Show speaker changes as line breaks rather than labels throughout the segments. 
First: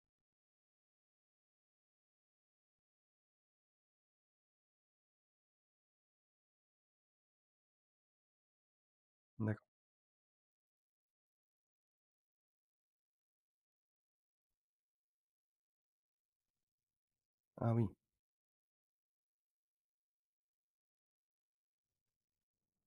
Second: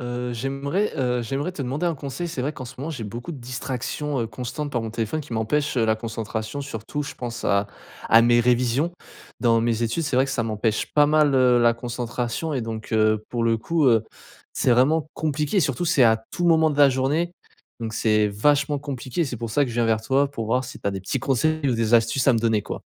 Heu, j'aimerais, heu, j'aimerais te demander un conseil. C'est vrai, qu'en ce moment, j'ai beaucoup de distractions, heu, constantes par mon téléphone qui m'empêchent, heu, la concentration, surtout, je pense à à mes révisions.
D'acc.
Dans mes études, c'est vrai que ça m'empêche pas mal, heu, la concentration et donc, heu, pour le coup, heu, c'est vraiment compliqué. Surtout c'est à tout moment de la journée
Ah
donc
oui!
c'est vachement compliqué. C'est pour ça que je viens vers toi, pour voir si tu as des petits conseils ou des astuces à me donner quoi.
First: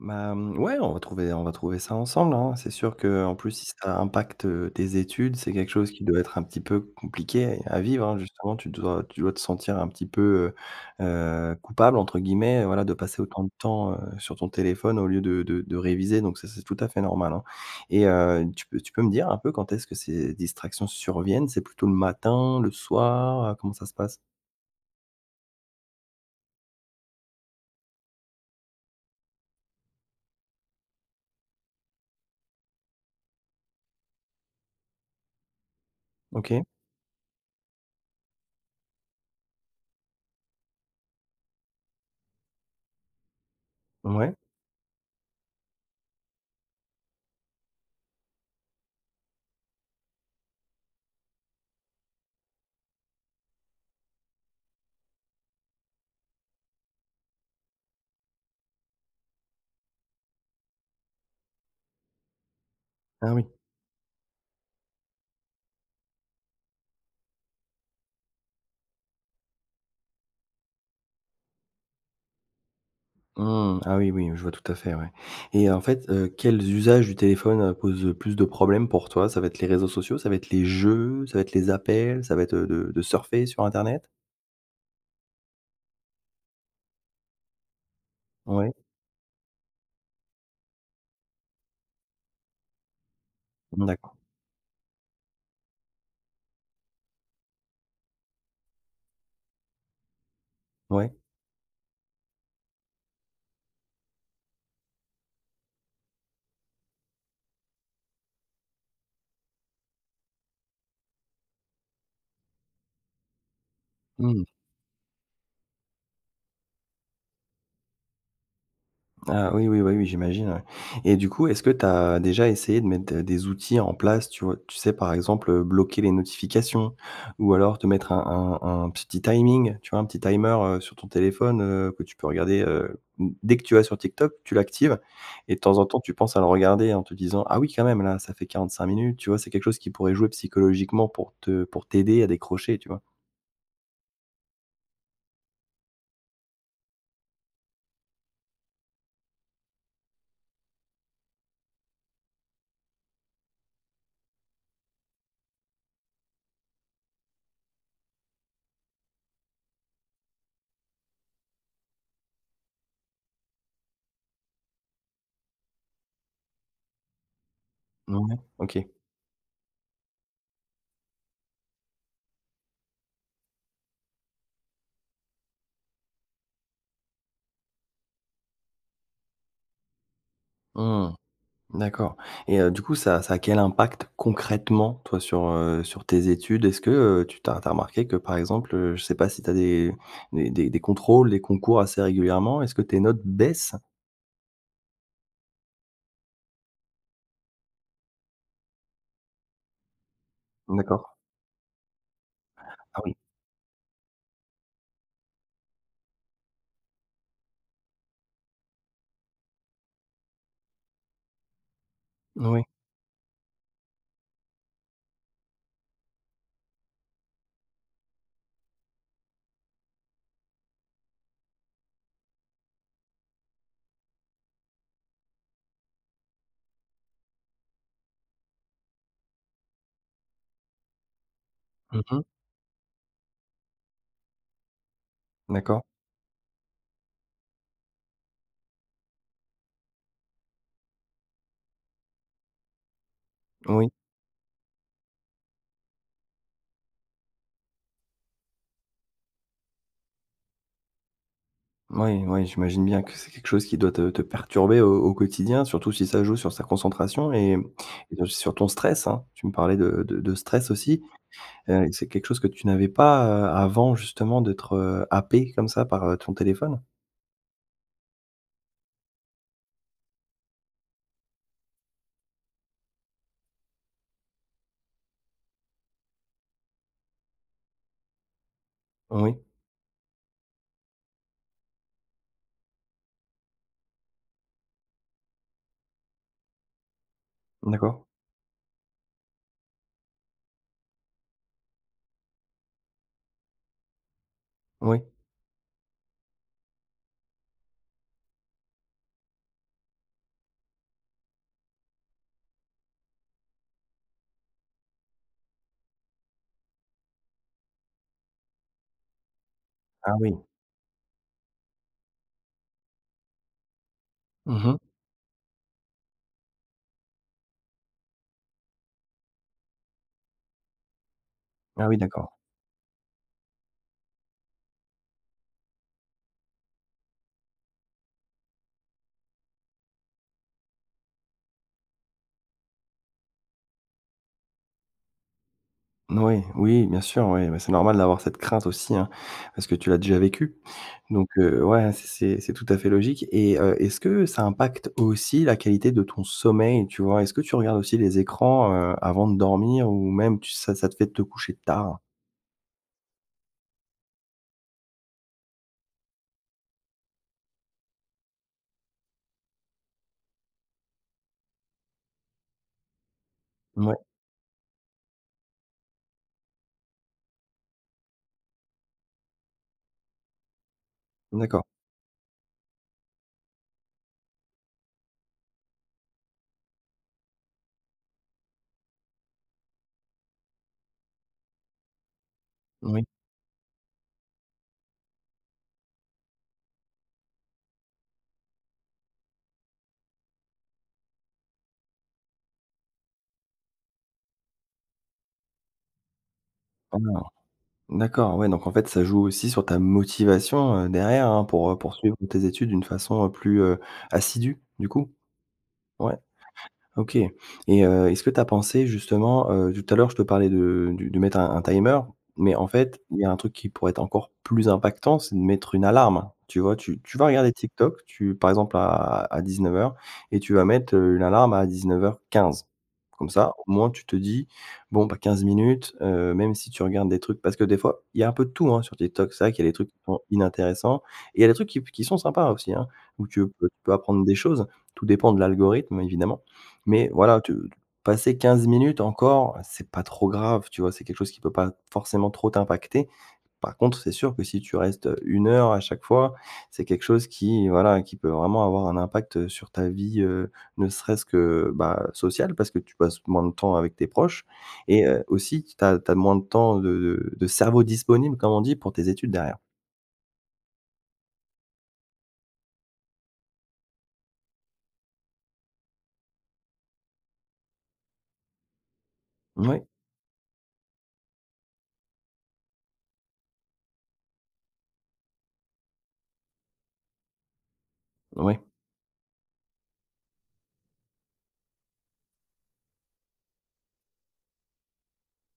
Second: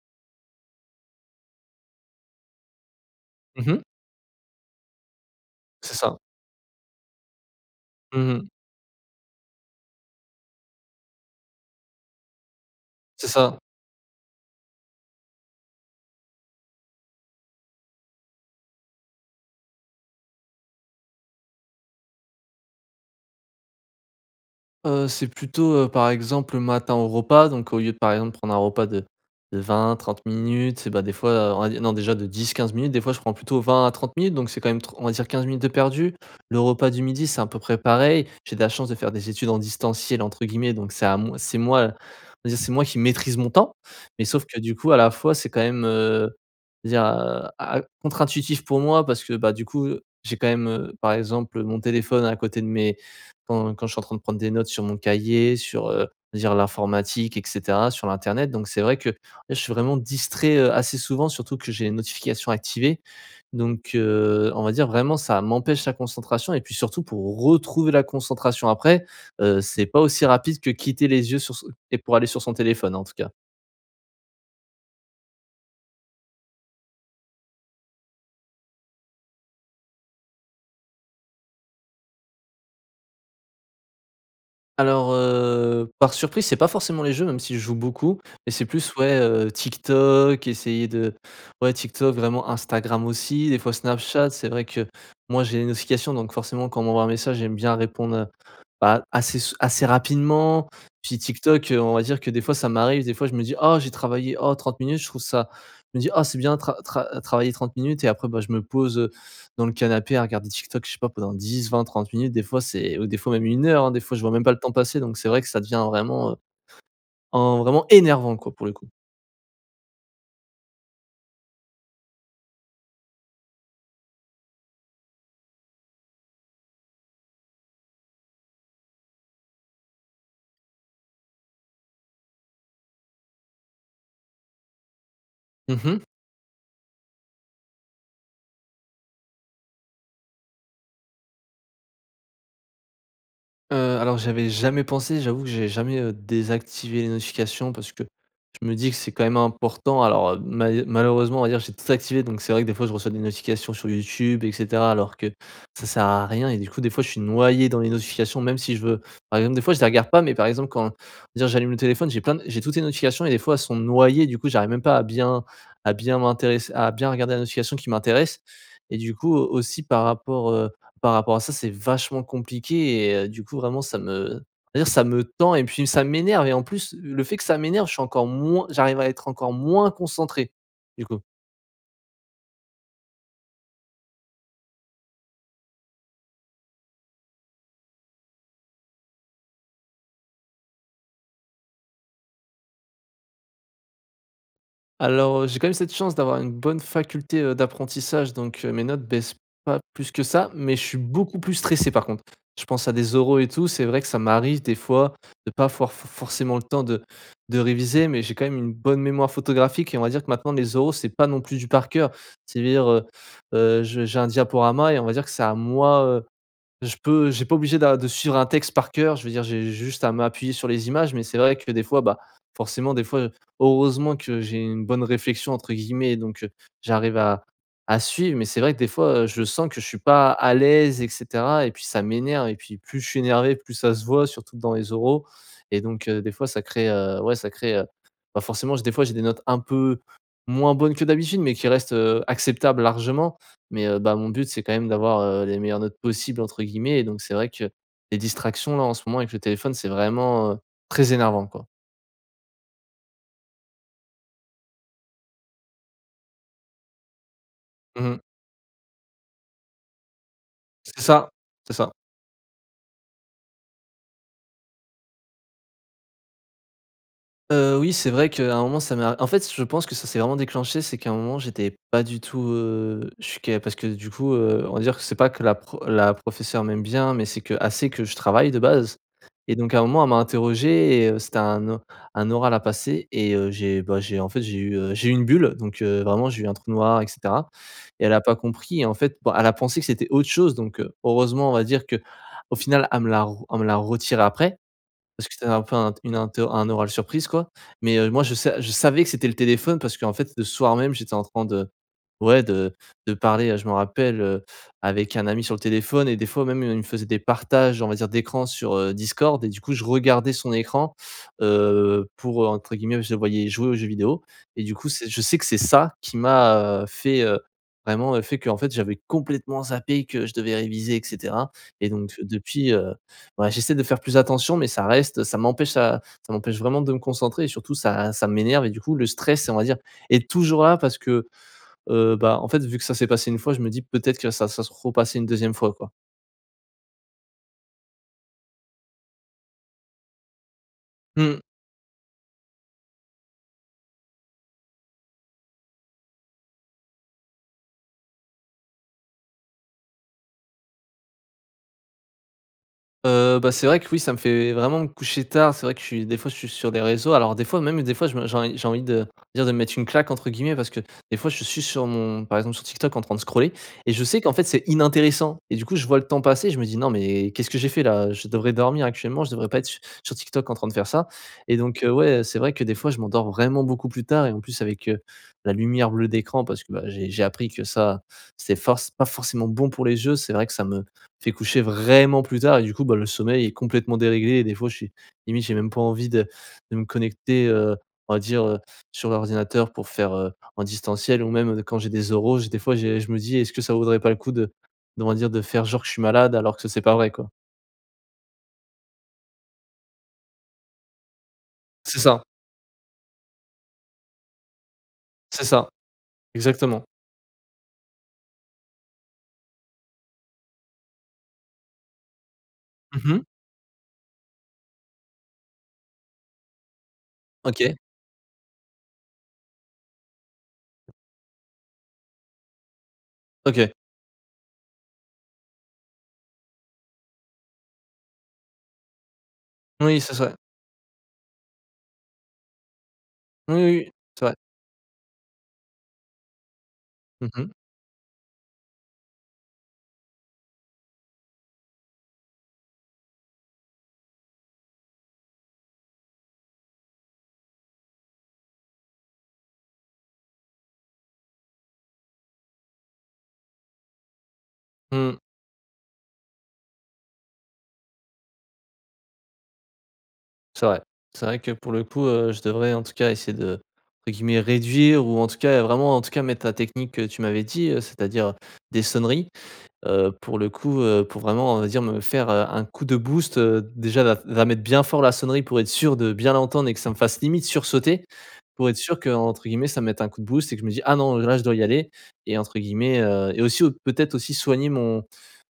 Bah, mmh, ouais, on va trouver on va trouver ça ensemble, hein. C'est sûr qu'en plus, si
Mmh mh.
ça impacte, heu, tes études, c'est quelque chose
C'est
qui
ça.
doit être un petit peu compliqué à vivre, hein,
Mmh mh.
justement. Tu dois tu dois te sentir un petit peu, heu, heu, coupable entre guillemets, voilà, de passer
C'est
autant de
ça.
temps, heu, sur ton téléphone au lieu de de de réviser. Donc, ça, c'est tout à fait normal, hein. Et heu, tu peux tu peux me dire un peu quand est-ce que ces distractions surviennent? C'est plutôt le matin, le soir? Heu, comment ça se passe?
Heu, c'est plutôt, heu, par exemple, le matin au repas, donc, au lieu, par exemple, de prendre un repas de, de 20-30 minutes, c'est, bah, des fois, heu, on va dire non, déjà, de 10-15 minutes, des fois, je prends plutôt 20 à 30 minutes. Donc, c'est quand même, tr on va dire 15 minutes de perdues. Le
OK.
repas du midi, c'est à peu près pareil. J'ai de la chance de faire des études en distanciel entre guillemets, donc, c'est à moi c'est moi, on va dire, c'est moi qui maîtrise mon temps. Mais,
Ouais.
sauf que, du coup, à la fois c'est quand même, heu dire a a contre intuitif pour moi, parce que, bah, du coup, heu, j'ai quand même, heu, par exemple, heu, mon téléphone à côté de mes quand quand je suis en train de prendre des notes sur mon cahier, sur, heu je veux dire l'informatique et cetera, sur l'internet. Donc, c'est vrai que, ouais, je suis vraiment distrait, heu, assez souvent, surtout que j'ai les notifications activées.
Ah oui.
Donc, heu, on va dire vraiment ça m'empêche la concentration. Et puis surtout pour retrouver la concentration après, heu, c'est pas aussi rapide que quitter les yeux sur son et pour aller sur son téléphone en tout cas.
Mmh, ah oui, oui, je vois tout à fait, ouais. Et en fait, heu, quels usages du téléphone, heu, posent le plus de problèmes pour toi? Ça va être les réseaux sociaux, ça va être les jeux, ça va être les appels, ça va être, heu, de de surfer sur internet?
Alors heu, par surprise c'est pas forcément les jeux, même si je joue beaucoup. Mais, c'est
Ouais.
plus, ouais, heu, TikTok, essayer de ouais TikTok, vraiment, Instagram aussi, des fois
D'accord.
Snapchat. C'est vrai que moi j'ai les notifications, donc, forcément, quand on m'envoie un message, j'aime bien répondre, heu, bah, assez sou assez rapidement.
Ouais.
Puis TikTok, heu, on va dire que des fois, ça m'arrive des fois, je me dis: «Oh j'ai travaillé, oh 30 minutes je trouve ça», je me dis: «Oh c'est bien tra tra travailler 30 minutes.» et après, bah, je me pose, heu, dans le canapé à regarder TikTok, je sais pas, pendant 10-20-30 minutes des fois. C'est au des fois même 1 heure, hein, des fois. Je vois même
Mmh.
pas le temps passer, donc, c'est vrai que ça devient vraiment, heu, en vraiment énervant, quoi, pour le coup.
Ah, oui, oui, bah, oui, j'imagine, ouais. Et du coup, est-ce que tu as déjà essayé de mettre, heu, des outils en place, tu vois tu sais par exemple, heu, bloquer les notifications ou alors te mettre un un un petit timing? Tu vois un petit timer, heu, sur ton téléphone, heu, que tu peux regarder. Heu, mmh, dès que tu vas sur TikTok, tu l'actives et de
Mmh
temps en temps,
mh.
tu penses à le regarder en te disant: «Ah oui quand même! Là, ça fait 45 minutes.» tu vois? C'est quelque chose qui pourrait jouer psychologiquement pour te pour t'aider à décrocher, tu vois?
Heu, alors, j'avais jamais pensé, et j'avoue que j'ai jamais, heu, désactivé les notifications parce que je me dis que c'est quand même important, alors, heu, malhe malheureusement, hier, j'ai tout activé. Donc, c'est vrai que, des fois, je reçois des notifications sur YouTube, et cetera, alors que ça sert à rien et du coup, des fois, je suis noyé dans les notifications, même si, je veux par exemple, des fois, je les regarde pas, mais par exemple, quand je veux dire, j'allume le téléphone, j'ai plein d j'ai toutes les notifications et, des fois, elles sont noyées, du coup, j'arrive même pas à bien à bien m'intéresser à bien regarder la notification qui
Mouais.
m'intéresse
OK.
et, du coup au aussi, par rapport, heu par rapport à ça, c'est vachement compliqué et, heu, du coup, vraiment, ça me on va dire, ça me tend et puis ça m'énerve et, en plus, le fait que ça m'énerve, je suis encore moins j'arrive à être encore moins concentré, du
Mmh.
coup.
D'accord et, heu, du coup ça ça a quel impact, concrètement toi, sur, heu, sur tes études? Est-ce que, heu, tu tu as tu as remarqué que, par exemple, heu, je sais pas si tu as des des des des contrôles, des concours assez régulièrement, est-ce que tes notes baissent?
Alors, heu, j'ai quand même cette chance d'avoir une bonne faculté, heu, d'apprentissage, donc, heu, mes notes baissent pas plus que ça. Mais je suis
D'accord.
beaucoup plus stressé, par contre. Je pense à
Ah oui.
des oraux et tout, c'est vrai que ça m'arrive, des fois, de pas for f forcément le temps de de réviser, mais j'ai quand même une bonne mémoire photographique et, on va dire que, maintenant, les oraux, c'est pas non plus du par cœur. Ça
Oui.
veut dire, heu heu, je j'ai un diaporama et, on va dire que c'est à moi, heu je peux, j'ai pas obligé d'a de suivre un texte par cœur je veux dire j'ai juste à m'appuyer sur les images mais c'est vrai que des fois, bah, forcément des fois, heu heureusement que j'ai une bonne réflexion entre guillemets donc, heu, j'arrive à à suivre mais c'est vrai que des fois, heu, je sens que je suis pas à l'aise, et cetera, et puis ça
Mmh mh.
m'énerve et puis plus je suis énervé plus ça se voit surtout dans les oraux et
D'accord.
donc, heu, des fois ça crée, heu, ouais ça crée, heu, bah, forcément j des fois j'ai des notes un peu moins bonnes que d'habitude mais qui restent, heu, acceptables largement mais,
Oui.
heu, bah, mon but c'est quand même d'avoir, heu, les meilleures notes possibles entre guillemets et donc c'est vrai que les distractions là en ce moment avec le téléphone c'est vraiment, heu, très énervant quoi.
Oui, oui, j'imagine bien que c'est quelque chose qui doit te te perturber au au quotidien, surtout si ça joue sur sa concentration et, hem,
Mmh mh.
et aussi sur ton stress, hein, tu me parlais de de de stress
C'est
aussi,
ça, c'est
heu,
ça.
c'est quelque chose que tu n'avais pas, heu, avant, justement d'être, heu, happé comme ça par, heu, ton téléphone?
Heu, oui, c'est vrai qu'à un moment, ça m'a, en fait, je pense, que ça s'est vraiment déclenché c'est qu'à un moment, j'étais pas du tout, heu, je suis qu'a parce que, du coup, heu, on va dire que c'est pas que la, heu, pro la professeur m'aime bien, mais c'est qu'elle sait que je travaille de base.
Oui.
Et donc à un moment elle m'a interrogé, et heu, c'était un o un oral à passer, et heu, j'ai, bah, j'ai, en fait, j'ai eu, heu, j'ai eu une bulle, donc, heu, vraiment, j'ai eu un trou noir et cetera.
D'accord.
Et elle a pas compris. Et en fait, bon, elle a pensé que c'était autre chose, donc, heu, heureusement, on va dire, qu'au final elle me l'a re elle me l'a retirée après,
Oui.
parce que c'était un peu un t une interr un oral surprise, quoi. Mais, heu, moi je sa je savais que c'était le téléphone, parce qu'en fait, le soir même, j'étais en train de, ouais, de de parler, heu, je m'en rappelle, heu, avec un ami sur le téléphone et des fois même il me faisait des partages, on va dire, d'écran sur heu, Discord. Et du coup, je
Ah
regardais
oui.
son écran, heu, pour, heu, entre guillemets je le voyais jouer aux jeux vidéo. Et
Mmh
du
mh.
coup, c'est je sais que c'est ça, qui m'a, heu, fait, heu, vraiment, heu fait qu'en fait, j'avais complètement zappé que je devais réviser et cetera.
Ah
Et
oui,
donc,
d'accord.
depuis, heu, ouais j'essaie de faire plus attention, mais ça reste ça m'empêche ça ça m'empêche vraiment de me concentrer, et surtout, ça ça m'énerve. Et du coup, le stress, on va dire, est toujours là, parce que, heu, bah, en fait, vu que ça s'est passé 1 fois, je me dis: «Peut-être que ça ça se repasser une 2e fois, quoi.»
Oui, oui, bien sûr. Oui, bah, c'est normal d'avoir cette crainte aussi, hein, parce que tu l'as déjà vécu. Donc,
Mmh.
heu, ouais, c c'est c'est tout à fait logique, et heu, est-ce que ça impacte aussi la qualité de ton sommeil, tu vois? Est-ce que tu regardes aussi les écrans, heu, avant de dormir ou même tu ça ça te fait te coucher tard?
Heu, bah, c'est vrai que oui, ça me fait vraiment me coucher tard. C'est vrai que, je suis, des fois je suis sur des réseaux, alors des fois, même des fois, je me j'ai env j'ai envie de dire, de me "mettre une claque", entre guillemets, parce que des fois je suis sur, mon par exemple, sur TikTok en train de scroller et je
Mouais.
sais qu'en fait c'est inintéressant et du coup je vois le temps passer, je me dis: «Non mais, qu'est-ce que j'ai fait là? Heu, je devrais dormir actuellement, je devrais pas être su sur TikTok en train de faire ça» et
D'accord.
donc, heu, ouais, heu, c'est vrai que des fois je m'endors vraiment beaucoup plus tard et en plus avec, heu, la lumière bleue d'écran, parce que, bah, j'ai j'ai appris que ça, c'est force c'est pas forcément bon pour les yeux, c'est vrai que ça me fait coucher vraiment plus tard et du coup, bah, le
Oui.
sommeil est complètement déréglé, et des fois je suis, limite j'ai même pas envie de de me connecter, heu, on va dire, heu, sur l'ordinateur pour faire, heu, en distanciel ou même, heu, d quand j'ai les oraux j des fois j'ai je me dis: «Est-ce que ça vaudrait pas le coup d d'on va dire de faire genre que je suis malade alors que c c'est pas
Ah
vrai,
non?
quoi?»
D'accord, ouais, donc, en fait, ça joue aussi sur ta motivation, heu, derrière, hein, pour, heu,
C'est
poursuivre
ça.
tes études d'une façon, heu, plus, heu, assidue, du coup?
C'est ça.
Ouais,
Exactement.
OK. Et heu, est-ce que tu as pensé, justement, heu, tout à l'heure je te parlais de du de mettre un un timer, mais en fait
Mmh
il y
mh.
a un truc qui pourrait être encore plus impactant, c'est de mettre une alarme. Tu vois, tu tu vas regarder
OK.
TikTok, tu par exemple, à à 19:00 et tu vas mettre, heu, une alarme à 19:15 comme ça, au
OK.
moins, tu te dis: «Bon, bah, 15 minutes», heu, même si tu regardes des trucs, parce que des fois il y a un peu de tout, hein, sur TikTok, c'est vrai qu'il y a des trucs qui
Oui, c'est
sont
ça.
inintéressants et il y a des trucs qui p qui sont sympas aussi, hein, où tu
Oui,
peux
oui,
peux
c'est
apprendre
vrai!
des choses, tout dépend de l'algorithme, évidemment. Mais
Mmh
voilà,
mh.
tu t passer 15 minutes encore, c'est pas trop grave, tu vois, c'est quelque chose qui peut pas forcément trop t'impacter, par contre c'est sûr que si tu restes, heu, une heure à chaque fois, c'est quelque chose qui, voilà, qui peut vraiment avoir un impact, heu, sur ta vie, heu, ne serait-ce que, bah, sociale, parce que tu passes moins de temps avec tes proches et
Mmh.
heu, aussi t tu as tu as moins de temps de de de cerveau disponible, comme on dit, pour tes études derrière.
C'est vrai. C'est vrai que pour le coup, heu, je devrais en tout cas essayer de, entre guillemets, «réduire» ou en tout cas, heu, vraiment en tout cas mettre ta technique que tu m'avais dit, heu, c'est-à-dire des sonneries
Mouais.
heu, pour le coup, heu, pour vraiment, on va dire, me faire, heu, un coup de boost. Heu, déjà, la f la mettre bien fort, la sonnerie, pour être sûr de bien l'entendre et que ça me fasse limite sursauter.
Ouais.
Pour être sûr qu'entre guillemets, «ça me mette un coup de boost» et que je me dis: «Ah non, heu, là je dois y aller» et entre guillemets, heu et aussi, au peut-être, aussi soigner mon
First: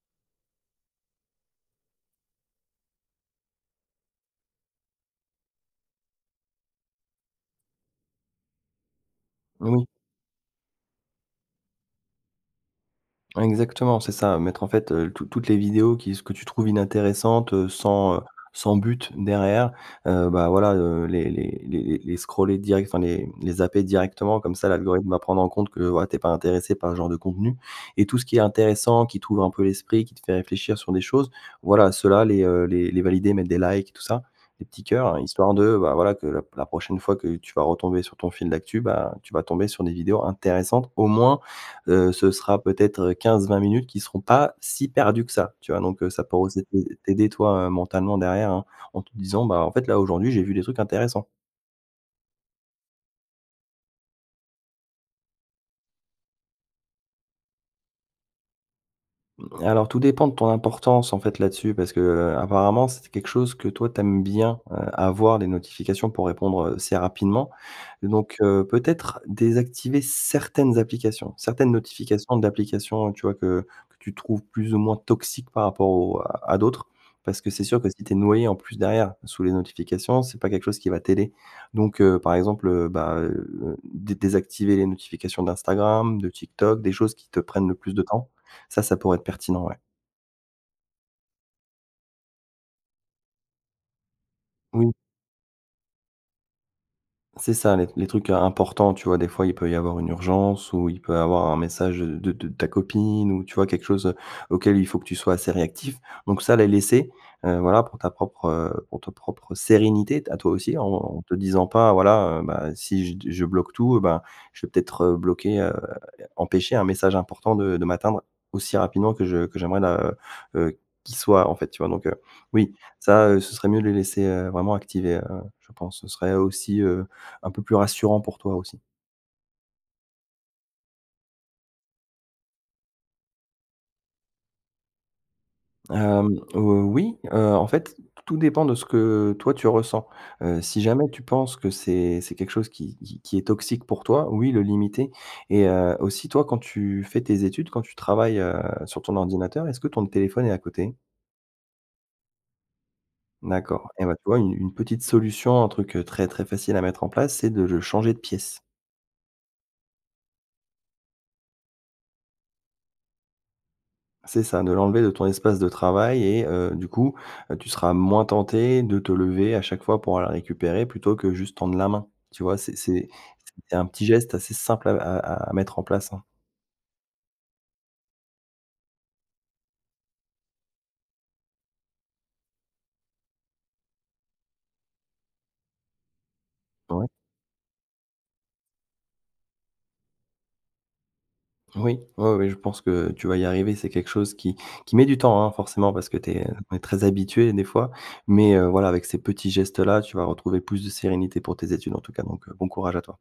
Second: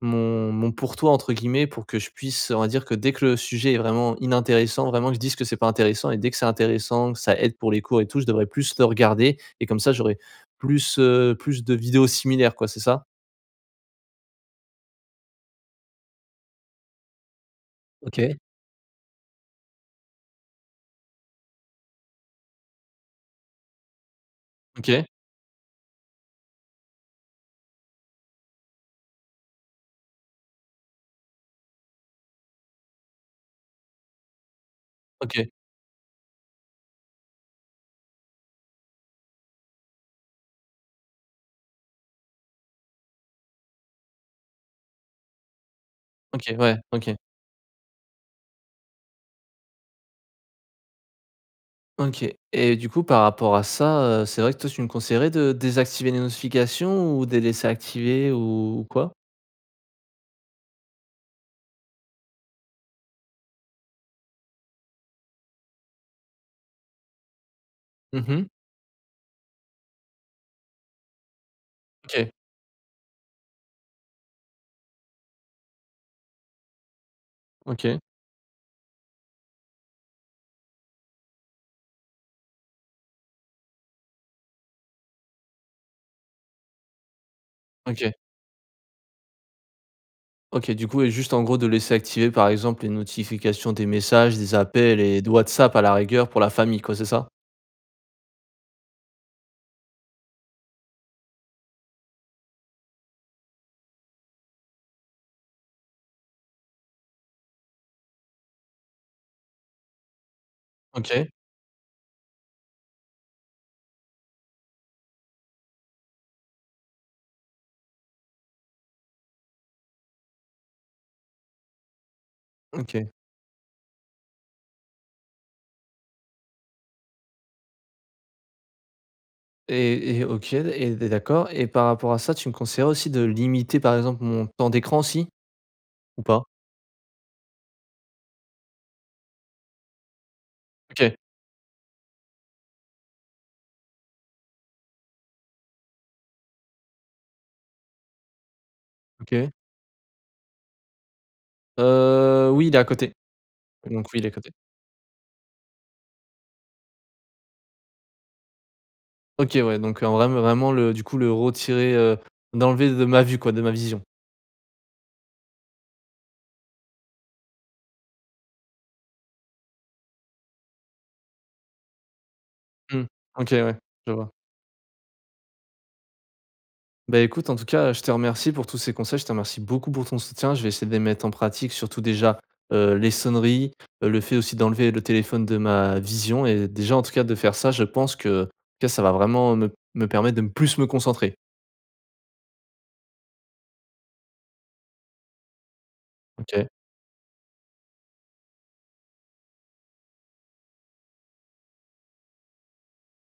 mon mon «pour toi», entre guillemets, pour que je puisse on va dire que dès que le sujet est vraiment inintéressant, vraiment, que je dise que c'est pas intéressant. Et dès que c'est intéressant, que ça aide pour les cours et tout, je devrais plus le regarder. Et comme
Oui.
ça, j'aurais plus, heu, plus de vidéos similaires, quoi, c'est ça?
Mmh, exactement c'est ça mettre en fait heu toutes toutes les vidéos qui ce que tu trouves inintéressantes, heu, sans, heu,
OK.
sans but derrière, heu, bah, voilà, heu, les les les les les scroller direct enfin, les, mmh, les zapper directement, comme ça
OK.
l'algorithme va prendre en compte que, voilà, tu es pas intéressé par ce genre de contenu. Et tout ce qui est intéressant, qui t'ouvre un peu l'esprit, qui te fait réfléchir sur des choses, voilà, ceux-là, les, heu, les les valider, mettre des likes tout ça, les petits cœurs-là,
OK.
histoire de, bah, voilà que la p la prochaine fois que tu vas retomber sur ton fil d'actu, bah, tu vas tomber sur des vidéos intéressantes au moins, heu, ce sera peut-être, heu, 15-20 minutes qui seront pas si perdues que ça, tu vois? Donc, heu, ça pourrait
OK.
aussi
Ouais.
t'aid
OK.
t'aider toi, heu, mentalement derrière hein en te disant: «Bah, en fait, là, aujourd'hui, j'ai vu des trucs intéressants».
OK. Et du coup par rapport à ça, heu, c'est vrai que toi tu me conseillerais de désactiver les notifications ou de les laisser activer ou ou quoi?
Mmh, alors tout dépend de ton importance, en fait, là-dessus, parce que, heu, apparemment, c'est quelque chose que toi, tu aimes bien, heu, avoir, les notifications, pour répondre, heu, assez rapidement.
Mmh
Donc,
mh.
heu, peut-être désactiver certaines applications, certaines
OK.
notifications d'applications, tu vois, que que tu trouves plus ou moins toxiques par rapport aux à d'autres. Parce que c'est sûr que
OK.
si tu es noyé en plus derrière, sous les notifications, c'est pas quelque chose qui va t'aider. Donc, heu, par exemple, heu, bah, heu, dé désactiver les notifications d'Instagram, de TikTok, des choses qui te prennent le plus de
OK.
temps. Ça, ça pourrait être pertinent, ouais.
OK. Du coup et juste, en gros, de laisser activées par exemple les notifications des messages, des
Oui.
appels et de Whatsapp à la rigueur pour la famille, quoi, c'est ça?
C'est ça. Les les trucs im importants, tu vois, des fois il peut y avoir une urgence ou il peut y avoir un message de de ta copine ou tu vois quelque chose, heu, auquel il faut que tu sois assez réactif. Donc, ça les laisser, heu, voilà, pour ta propre pour ta propre sérénité, t à toi aussi en en
OK.
te disant pas: «Voilà, bah, si j je bloque tout, bah, je vais peut-être bloquer, heu empêcher un message important de de m'atteindre aussi rapidement que je que j'aimerais le, heu, heu qu'il soit en fait», tu vois? Donc, oui,
OK.
ça, heu ce serait mieux de les laisser, heu, vraiment activés, heu. Je pense ce serait aussi, heu, un peu plus rassurant pour toi aussi.
Et et OK. Et de d'accord. Et par rapport à ça, tu me conseillerais aussi de limiter par exemple mon temps d'écran aussi? Ou
Hem,
pas?
heu, oui. Heu, en fait, tout dépend de ce que toi tu ressens. Heu, si jamais
OK.
tu penses que c'est c'est quelque chose qui qui est toxique pour toi, oui le limiter. Et heu, aussi, toi quand tu fais tes études, quand tu travailles, heu, sur ton
OK.
ordinateur, est-ce que ton téléphone est à côté?
Heu, oui, il est à côté.
D'accord. Et
Donc,
ouais,
oui,
tu
il est à
vois
côté.
une une petite solution, un truc très, très facile à mettre en place, c'est de le changer de pièce.
OK, ouais. Donc, en vrai vraiment le du coup, le retirer, heu d'enlever de ma vue, quoi, de ma vision.
C'est ça. De l'enlever de ton espace de travail et heu, du coup, heu, tu seras moins tenté de te lever à chaque fois pour aller le récupérer plutôt que juste tendre la main. Tu vois, c'est
Mmh.
c'est
OK, ouais,
c'est un petit
je vois.
geste assez simple à à à mettre en place, hein.
Bah, écoute, en tout cas, je te remercie pour tous ces conseils. Je te remercie beaucoup pour ton soutien. Je vais essayer de les mettre en pratique, surtout, déjà, heu, les sonneries, le fait aussi d'enlever le téléphone de ma vision. Et déjà, en
Ouais.
tout cas de faire ça, je pense que que ça va vraiment me me permettre de me plus me concentrer.
Oui, oui oui. Je pense que tu vas y arriver. C'est quelque chose qui qui met du temps, hein, forcément parce que tu es, heu,
OK.
on très habitué des fois. Mais, heu, voilà, avec ces petits gestes-là, tu vas retrouver plus de sérénité pour tes études en tout cas, donc, heu, bon courage à toi.